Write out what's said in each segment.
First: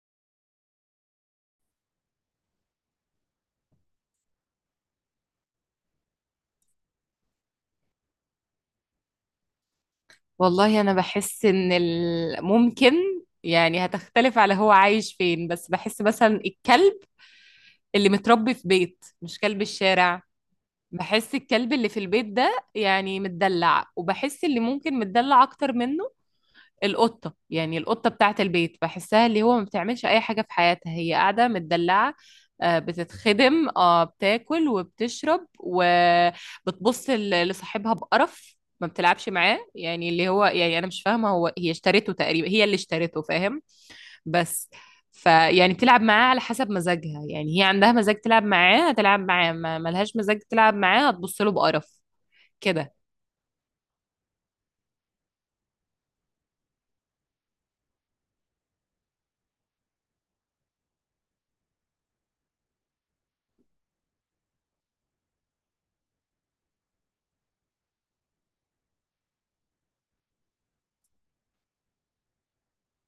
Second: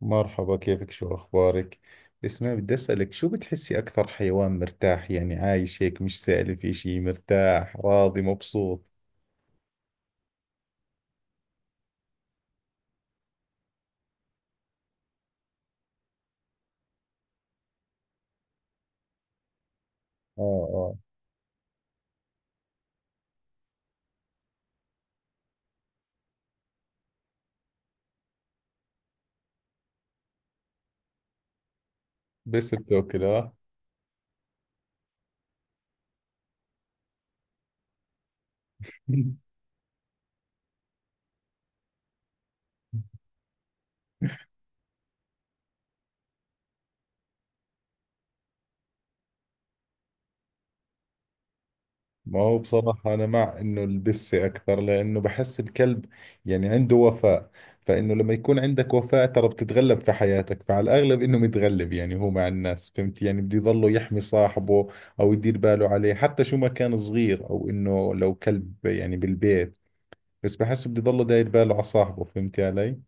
مرحبا، كيفك؟ شو أخبارك؟ اسمعي، بدي أسألك شو بتحسي أكثر حيوان مرتاح، يعني عايش هيك مش سائل في شيء، مرتاح راضي مبسوط؟ والله انا بحس ان ممكن، يعني هتختلف على هو عايش فين، بس بحس مثلا الكلب اللي متربي في بيت، مش كلب الشارع. آه. آه. بحس الكلب اللي في البيت ده يعني متدلع، وبحس اللي ممكن متدلع اكتر منه. القطة، يعني القطة بتاعة البيت، بحسها اللي هو ما بتعملش أي حاجة في حياتها، هي قاعدة متدلعة. بس آه، بتاكل. آه. بتتخدم، بتاكل وبتشرب وبتبص لصاحبها بقرف. ما بتلعبش معاه، يعني اللي هو يعني أنا مش فاهمة هو، هي اشترته تقريبا، هي اللي اشترته فاهم. بس فيعني بتلعب معاه على حسب مزاجها، يعني هي عندها مزاج تلعب معاه هتلعب معاه، ما ملهاش مزاج تلعب معاه هتبص له بقرف. ما هو كده. بصراحة أنا مع إنه البسة أكثر، لأنه بحس الكلب يعني عنده وفاء. فإنه لما يكون عندك وفاء ترى بتتغلب في حياتك، فعلى الأغلب إنه متغلب، يعني هو مع الناس، فهمت يعني. بده يظله يحمي صاحبه أو يدير باله عليه، حتى شو ما كان صغير أو إنه لو كلب يعني بالبيت. بس بحس بده يضله داير باله على صاحبه، فهمتي علي؟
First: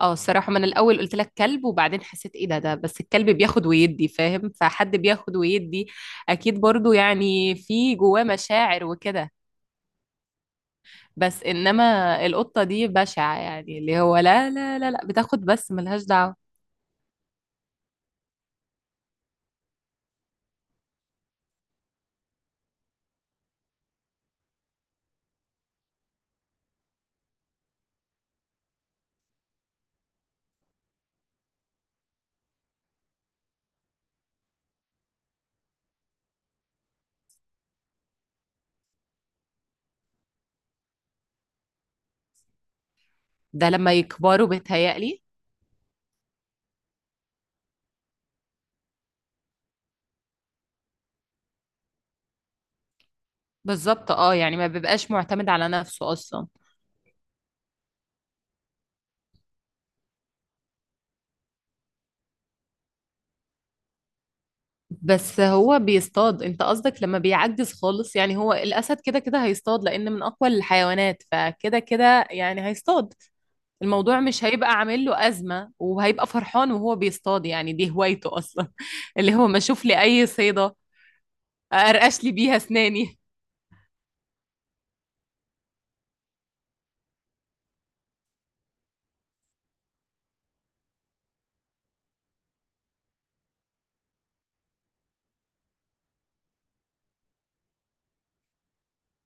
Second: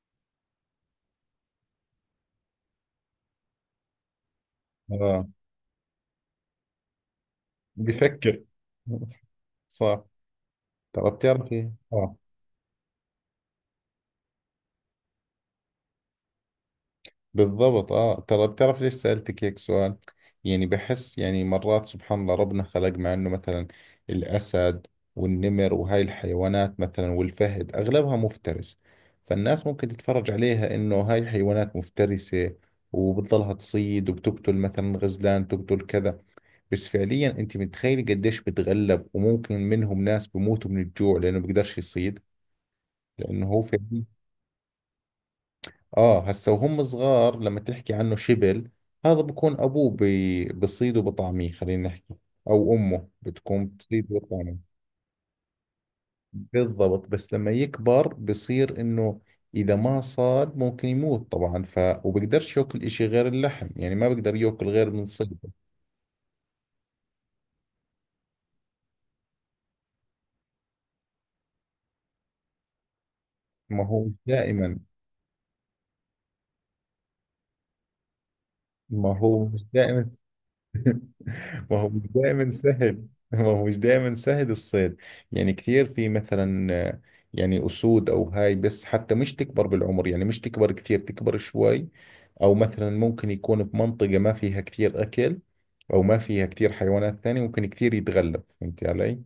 اه، الصراحة، ما انا الاول قلت لك كلب وبعدين حسيت ايه ده، بس الكلب بياخد ويدي فاهم، فحد اه. بياخد ويدي اكيد برضو يعني في جواه بفكر. مشاعر وكده. صح. ترى بس بتعرفي؟ اه. انما القطة دي بشعة، يعني اللي هو لا، لا، لا، لا، بتاخد بس ملهاش دعوة. بالضبط. اه. ترى بتعرف ليش سألتك هيك سؤال؟ يعني بحس، يعني مرات سبحان الله ربنا خلق، مع انه مثلا الأسد والنمر وهاي الحيوانات مثلا والفهد أغلبها مفترس. فالناس ممكن تتفرج عليها انه هاي حيوانات مفترسة، وبتضلها تصيد وبتقتل مثلا غزلان، تقتل كذا. بس فعليا انت متخيل قديش بتغلب، وممكن منهم ناس بموتوا من الجوع لانه بيقدرش يصيد، لانه هو ده لما فعليا. يكبروا بيتهيألي. اه، هسا وهم صغار، لما تحكي عنه شبل، هذا بكون ابوه بصيد وبطعميه، خلينا نحكي، او امه بتكون بالظبط، بتصيد يعني ما وبطعميه. بيبقاش معتمد على نفسه اصلا. بالضبط، بس لما يكبر بصير انه اذا ما صاد ممكن يموت طبعا، ف وبقدرش ياكل اشي غير اللحم، يعني ما بقدر ياكل غير من صيده. بس هو بيصطاد، انت قصدك لما بيعجز خالص، يعني هو الاسد كده كده هيصطاد، لان من اقوى الحيوانات، فكده كده يعني هيصطاد. ما هو مش الموضوع مش هيبقى دائما. عامل له أزمة، وهيبقى فرحان وهو بيصطاد، يعني دي هوايته أصلا. ما اللي هو هو ما مش أشوف لي دائما. أي صيدة ما هو مش أرقش لي دائما بيها سهل. أسناني. ما هو مش دائما سهل الصيد. يعني كثير في مثلا يعني أسود أو هاي، بس حتى مش تكبر بالعمر، يعني مش تكبر كثير، تكبر شوي، أو مثلا ممكن يكون في منطقة ما فيها كثير أكل، أو ما فيها كثير حيوانات ثانية، ممكن كثير يتغلب. فهمتي علي؟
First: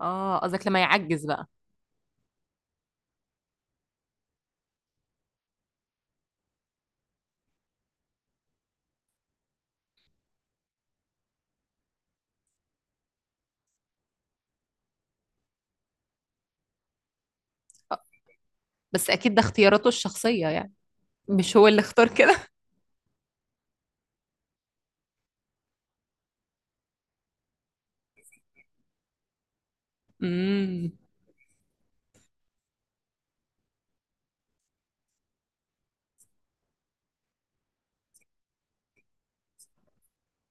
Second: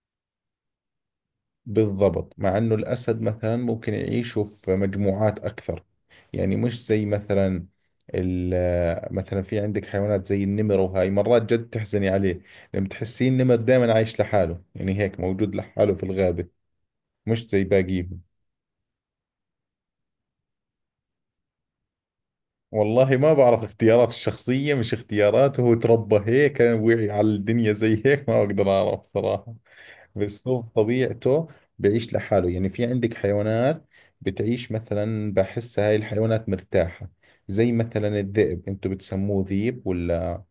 آه قصدك لما يعجز بقى. بالضبط، مع انه الاسد مثلا ممكن يعيشوا في مجموعات اكثر، يعني مش زي مثلا، مثلا في عندك حيوانات زي النمر، وهاي مرات جد تحزني عليه. لما تحسين النمر دائما عايش لحاله، يعني هيك موجود لحاله في الغابة، مش زي آه، باقيهم. بس أكيد ده اختياراته الشخصية، يعني مش هو اللي اختار كده. والله ما بعرف اختيارات الشخصية، مش اختياراته هو، تربى هيك وعي على الدنيا زي هيك، ما اقدر اعرف صراحة. بالضبط، امم طبيعته بيعيش لحاله. يعني في عندك حيوانات بتعيش مثلا، بحس هاي الحيوانات مرتاحة، زي مثلا الذئب، انتوا بتسموه ذيب ولا؟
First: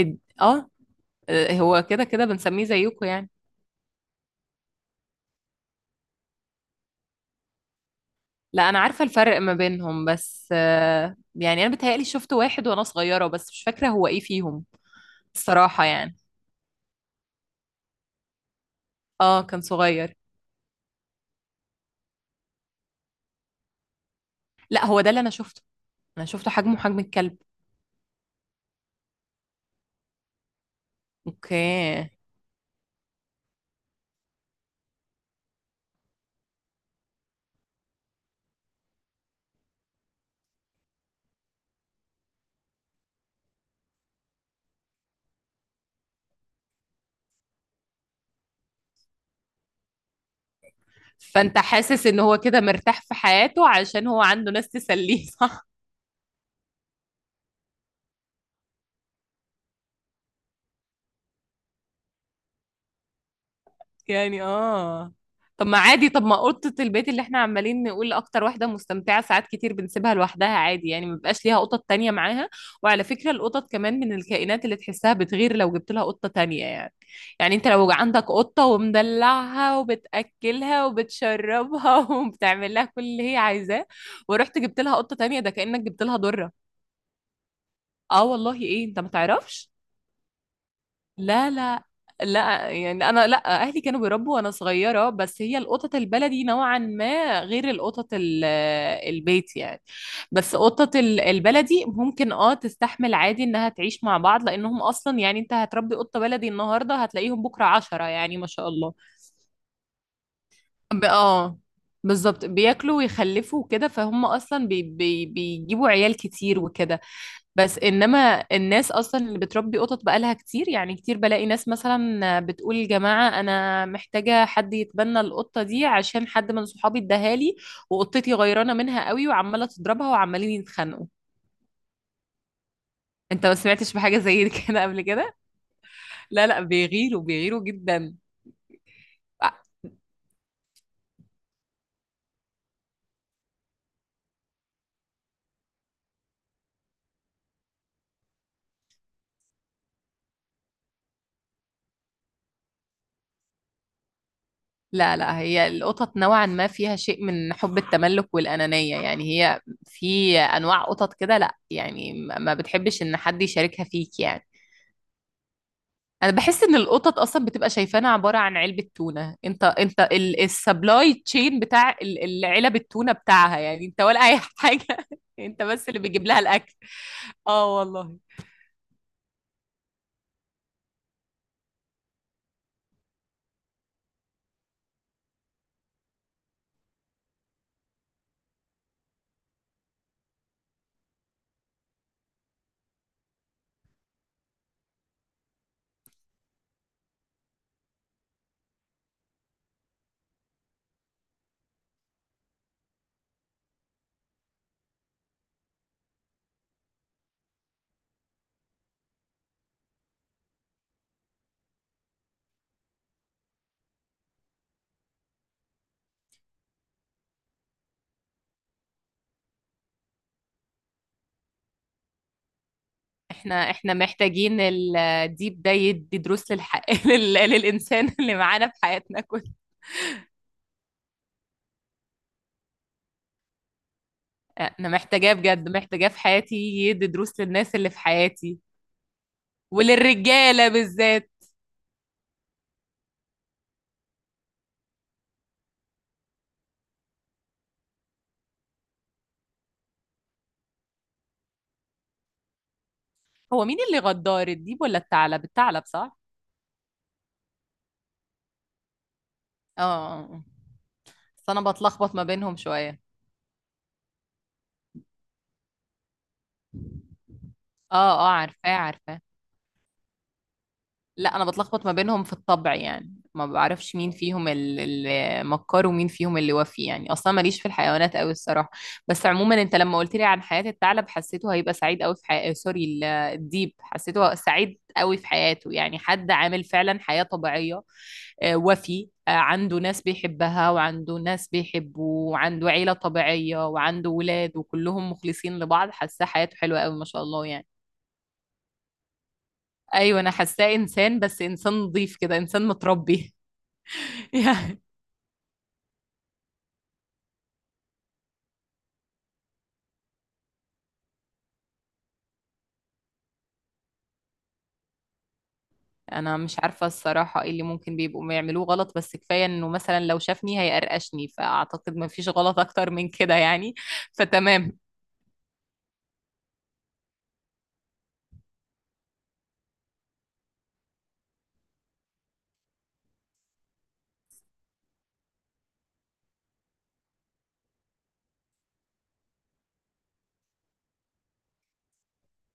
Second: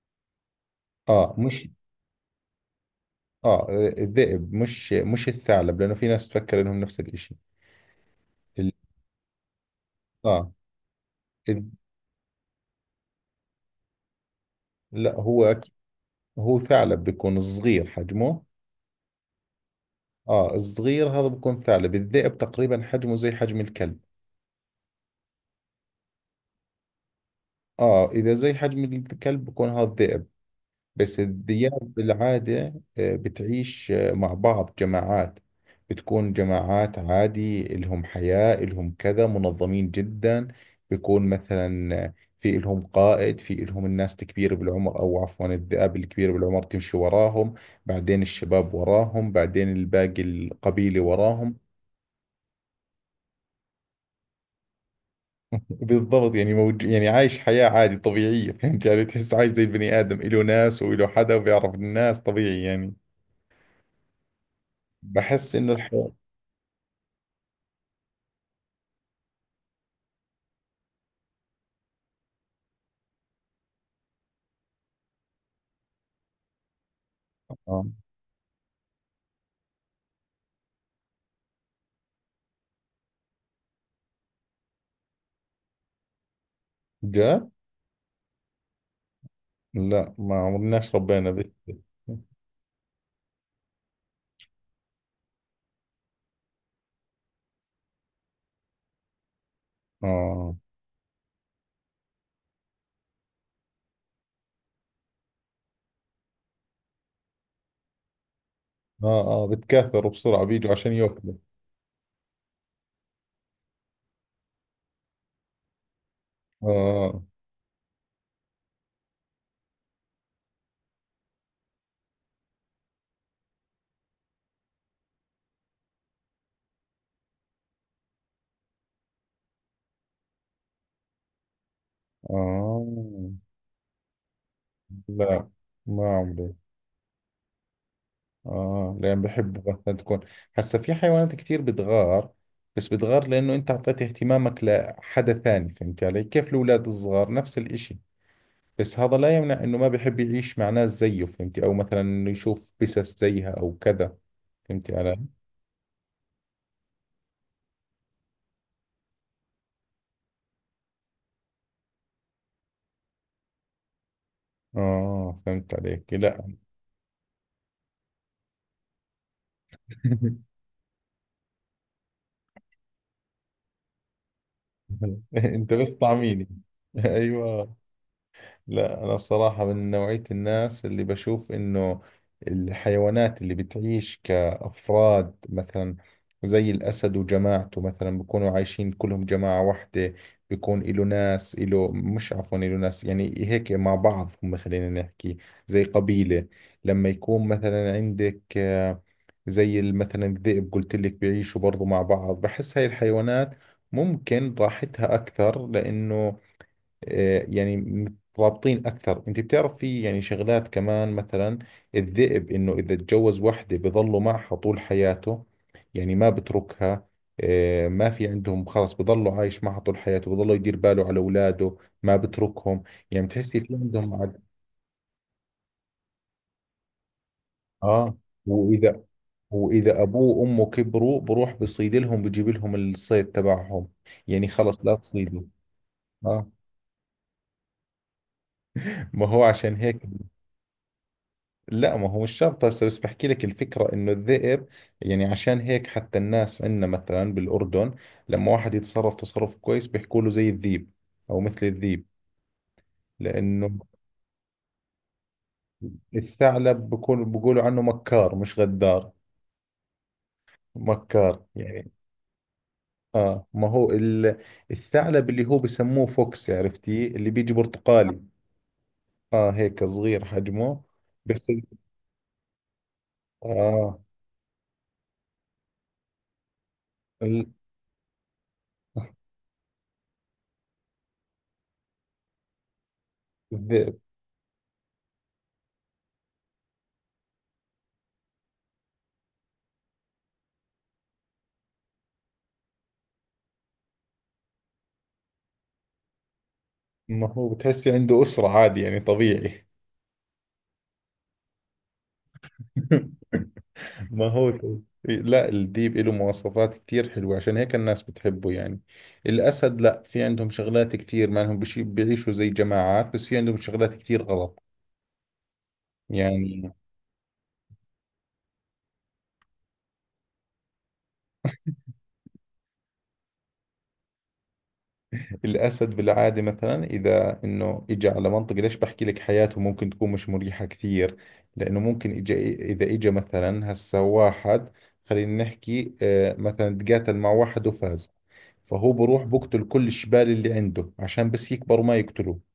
آه. اه آه، مش هو كده كده بنسميه زيكم يعني. اه الذئب، مش الثعلب، لانه في ناس تفكر انهم نفس الاشي. لا، ال- أنا عارفة الفرق ما بينهم، بس اه يعني ال- أنا بتهيألي شفت واحد وأنا صغيرة، بس مش فاكرة هو إيه فيهم. لا هو، الصراحة يعني. هو ثعلب بيكون صغير حجمه، آه كان صغير. اه الصغير هذا بيكون ثعلب. الذئب تقريبا حجمه زي حجم الكلب. لا، هو ده اللي أنا شفته، أنا شفته حجمه حجم الكلب. اه، اذا زي حجم الكلب بيكون هذا الذئب. بس الذئاب اوكي. بالعادة بتعيش مع بعض جماعات. بتكون جماعات عادي، إلهم حياة إلهم كذا، منظمين جدا. بيكون مثلا في إلهم قائد، في إلهم الناس الكبيرة بالعمر، أو عفوا الذئاب الكبيرة بالعمر تمشي وراهم، بعدين الشباب وراهم، بعدين الباقي القبيلة وراهم. فانت حاسس ان هو كده مرتاح في حياته، عشان هو عنده ناس تسليه، صح؟ بالضبط، يعني يعني عايش حياة عادي طبيعية. فهمت يعني، تحس عايش زي البني آدم، إله ناس وإله حدا، وبيعرف الناس طبيعي يعني. يعني اه. بحس طب إنه ما عادي، الحياة. طب ما اوضه البيت اللي احنا عمالين نقول اكتر واحده مستمتعه، ساعات كتير بنسيبها لوحدها عادي، يعني ما بيبقاش ليها قطط تانية معاها. وعلى فكره القطط كمان من الكائنات اللي تحسها بتغير لو جبت لها قطه تانية يعني، يعني انت آه. لو عندك قطه ومدلعها وبتاكلها وبتشربها وبتعمل لها كل اللي هي عايزاه، ورحت جبت لها قطه تانية، ده كانك جبت لها ضره. جاء. اه والله، ايه انت ما تعرفش؟ لا، ما عمرناش ربينا لا، ذي. لا. لا يعني انا، لا، اهلي كانوا بيربوا وانا صغيره، بس هي القطط البلدي نوعا ما غير القطط البيت يعني. آه. بس قطط البلدي ممكن تستحمل عادي انها تعيش مع بعض، لانهم اصلا، يعني انت هتربي قطه بلدي النهارده هتلاقيهم بكره 10، يعني ما شاء الله. آه. آه، بتكاثروا بسرعة، بيجوا عشان ب- يأكلوا. اه بالظبط بياكلوا ويخلفوا وكده، فهم اصلا بي بي بيجيبوا عيال كتير وكده. آه. بس انما الناس اصلا اللي بتربي قطط بقالها كتير، يعني كتير بلاقي ناس مثلا بتقول يا جماعه انا محتاجه حد يتبنى القطه دي، عشان حد من صحابي اداها لي، وقطتي غيرانه منها قوي وعماله تضربها وعمالين يتخانقوا. آه. انت ما سمعتش بحاجه زي كده قبل كده؟ لا، ما لا، عمري. لا، بيغيروا بيغيروا جدا. آه، لأن بحبوا مثلا تكون، هسا في حيوانات كثير بتغار، بس بتغار لأنه أنت أعطيت اهتمامك لحدا ثاني، فهمت علي كيف؟ الأولاد الصغار نفس الإشي. بس هذا لا يمنع إنه ما بحب يعيش مع ناس زيه، فهمتي، أو مثلا إنه يشوف بسس زيها أو كذا. فهمتي علي؟ لا، لا، هي القطط نوعا ما فيها شيء من حب التملك والأنانية، يعني هي في أنواع قطط كده، لا يعني ما بتحبش إن حد يشاركها فيك يعني. آه، فهمت عليك. أنا لا. بحس إن القطط أصلا بتبقى شايفانا عبارة عن علبة تونة، أنت السبلاي تشين بتاع العلب التونة بتاعها يعني، أنت ولا أي حاجة. أنت انت بس بس اللي بيجيب لها طعميني. الأكل. ايوه. اه والله. لا، أنا بصراحة من نوعية الناس اللي بشوف إنه الحيوانات اللي بتعيش كأفراد مثلا، زي الأسد وجماعته مثلا بيكونوا عايشين كلهم جماعة واحدة، بيكون إله ناس، إله، مش، عفوا، إله ناس، يعني هيك مع بعض هم، خلينا نحكي زي قبيلة. لما يكون مثلا عندك زي مثلا الذئب، قلت لك بيعيشوا برضو مع بعض، بحس هاي الحيوانات ممكن راحتها أكثر، لأنه يعني مترابطين اكثر. انت بتعرف في يعني شغلات كمان، مثلا الذئب، انه اذا تجوز وحده بظلوا معها طول حياته، يعني ما بتركها. ما في عندهم خلص، بظلوا عايش معها طول حياته، بظلوا يدير باله على اولاده، ما بتركهم. يعني بتحسي احنا في احنا عندهم محتاجين الديب ده يدي دروس للإنسان اه. اللي معانا في واذا حياتنا كلها. واذا ابوه وامه كبروا، بروح بصيد لهم، بجيب لهم الصيد تبعهم، يعني خلص انا لا محتاجاه تصيدوا. بجد، محتاجاه في اه، حياتي يدي دروس للناس اللي في حياتي، ما هو عشان هيك. وللرجاله بالذات. لا، ما هو مش شرط هسه، بس بحكي لك الفكرة انه الذئب، يعني عشان هيك حتى الناس عندنا مثلا بالاردن، لما واحد يتصرف تصرف كويس بيحكوا له زي الذيب، او مثل الذيب، هو مين لانه اللي غدار، الديب ولا الثعلب؟ الثعلب صح. الثعلب بكون بيقولوا عنه مكار، مش غدار. اه، آه، آه. مكار بس انا يعني. بتلخبط ما بينهم شويه. اه، ما هو الثعلب اللي هو بسموه فوكس، عرفتي اللي بيجي اه، برتقالي؟ اه، عارفاه عارفاه. اه، هيك صغير حجمه. لا، انا بس بتلخبط ما بينهم في الطبع، يعني ما بعرفش اه مين فيهم المكار ومين فيهم اللي وفي، يعني اصلا ال- ماليش في الحيوانات قوي الصراحه. بس عموما انت لما قلت لي عن حياه الثعلب حسيته هيبقى سعيد قوي في حياته، سوري الديب، الذئب. حسيته سعيد قوي في حياته، يعني حد عامل فعلا حياه طبيعيه. آه، وفي آه، عنده ناس بيحبها وعنده ناس بيحبوه، وعنده عيله طبيعيه وعنده ولاد وكلهم مخلصين لبعض، حاسه حياته حلوه قوي ما شاء ما الله هو يعني. بتحسي عنده أسرة عادي، يعني طبيعي. ايوه، انا حاساه انسان، بس انسان نظيف كده، انسان متربي. ما هو كده. يعني. لا، الديب له مواصفات كتير حلوة، عشان هيك الناس بتحبه يعني. الأسد لا، في عندهم شغلات كتير ما لهم بشي، بيعيشوا زي جماعات، بس في عندهم شغلات كتير غلط انا مش يعني. عارفه الصراحه ايه اللي ممكن بيبقوا بيعملوه غلط، بس كفايه انه مثلا لو شافني هيقرقشني، فاعتقد ما فيش غلط اكتر من كده يعني، فتمام. الأسد بالعادة مثلا، إذا إنه إجا على منطقة، ليش بحكي لك حياته ممكن تكون مش مريحة كثير؟ لأنه ممكن إجا، إذا إجا مثلا هسا واحد، خلينا نحكي، مثلا تقاتل مع واحد وفاز، فهو بروح بقتل كل الشبال اللي عنده عشان بس يكبروا ما يقتلوه.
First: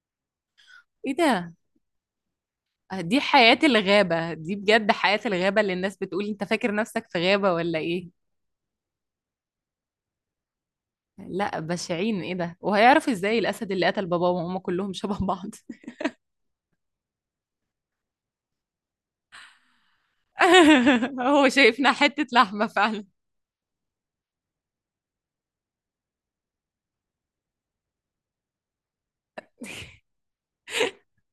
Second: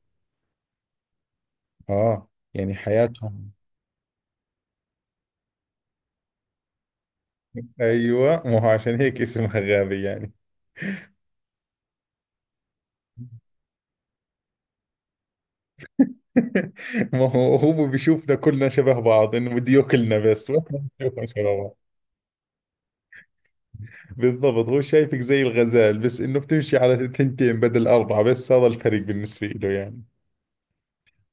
ايه ده! اه، يعني دي حياتهم. حياه الغابه، دي بجد حياه الغابه اللي الناس بتقول انت فاكر نفسك في غابه ولا ايه. ايوه، ما هو عشان هيك اسمها غابة يعني. لا بشعين، ايه ده! وهيعرف ازاي الاسد اللي قتل باباه وماما، كلهم شبه بعض. ما هو هو بيشوفنا كلنا شبه بعض، انه بده ياكلنا بس. ما إحنا بنشوفنا هو شبه بعض. شايفنا حته لحمه فعلا. بالضبط، هو شايفك زي الغزال، بس انه بتمشي على ثنتين بدل اربعة، بس هذا الفرق بالنسبة له يعني.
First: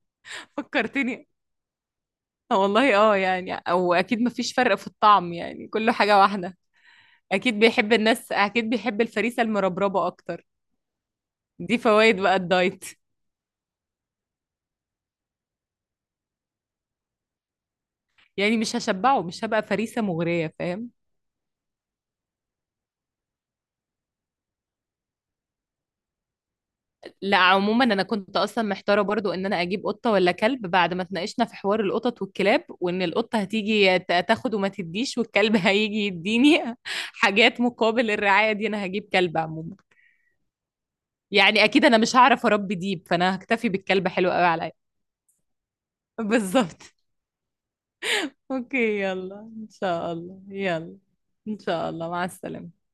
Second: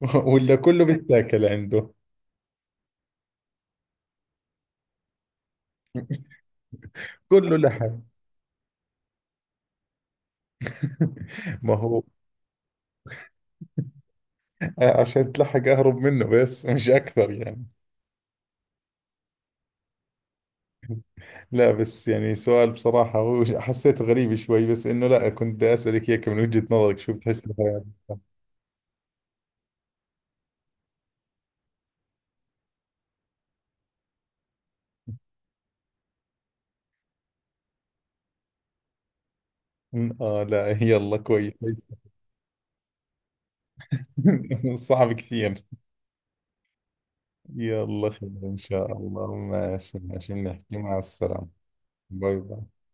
ولا كله فكرتني. بيتاكل عنده، آه والله، يعني او اكيد مفيش فرق في الطعم، يعني كله حاجة واحدة. كله اكيد بيحب لحم. الناس، اكيد بيحب الفريسة المربربة اكتر. ما دي هو فوائد بقى الدايت. عشان تلحق اهرب منه بس، مش اكثر يعني. يعني مش هشبعه، مش هبقى فريسة مغرية فاهم. لا، بس يعني سؤال بصراحة، هو حسيته غريب شوي، بس إنه لا، كنت بدي أسألك إياك من وجهة نظرك شو لا بتحس مثلا. عموما انا كنت اصلا محتارة برضو ان انا اجيب قطة ولا كلب، بعد ما اتناقشنا في حوار القطط والكلاب، وان القطة هتيجي تاخد وما تديش، والكلب هيجي يديني حاجات مقابل الرعاية دي، انا هجيب كلب عموما. لا، يلا كويس. يعني اكيد انا مش هعرف اربي ديب، فانا هكتفي بالكلب حلو قوي عليا. صعب كثير. بالظبط. يلا خير إن شاء اوكي، الله، يلا ان ماشي شاء ماشي، الله، نحكي، مع يلا السلامة. ان شاء الله مع باي باي. السلامة.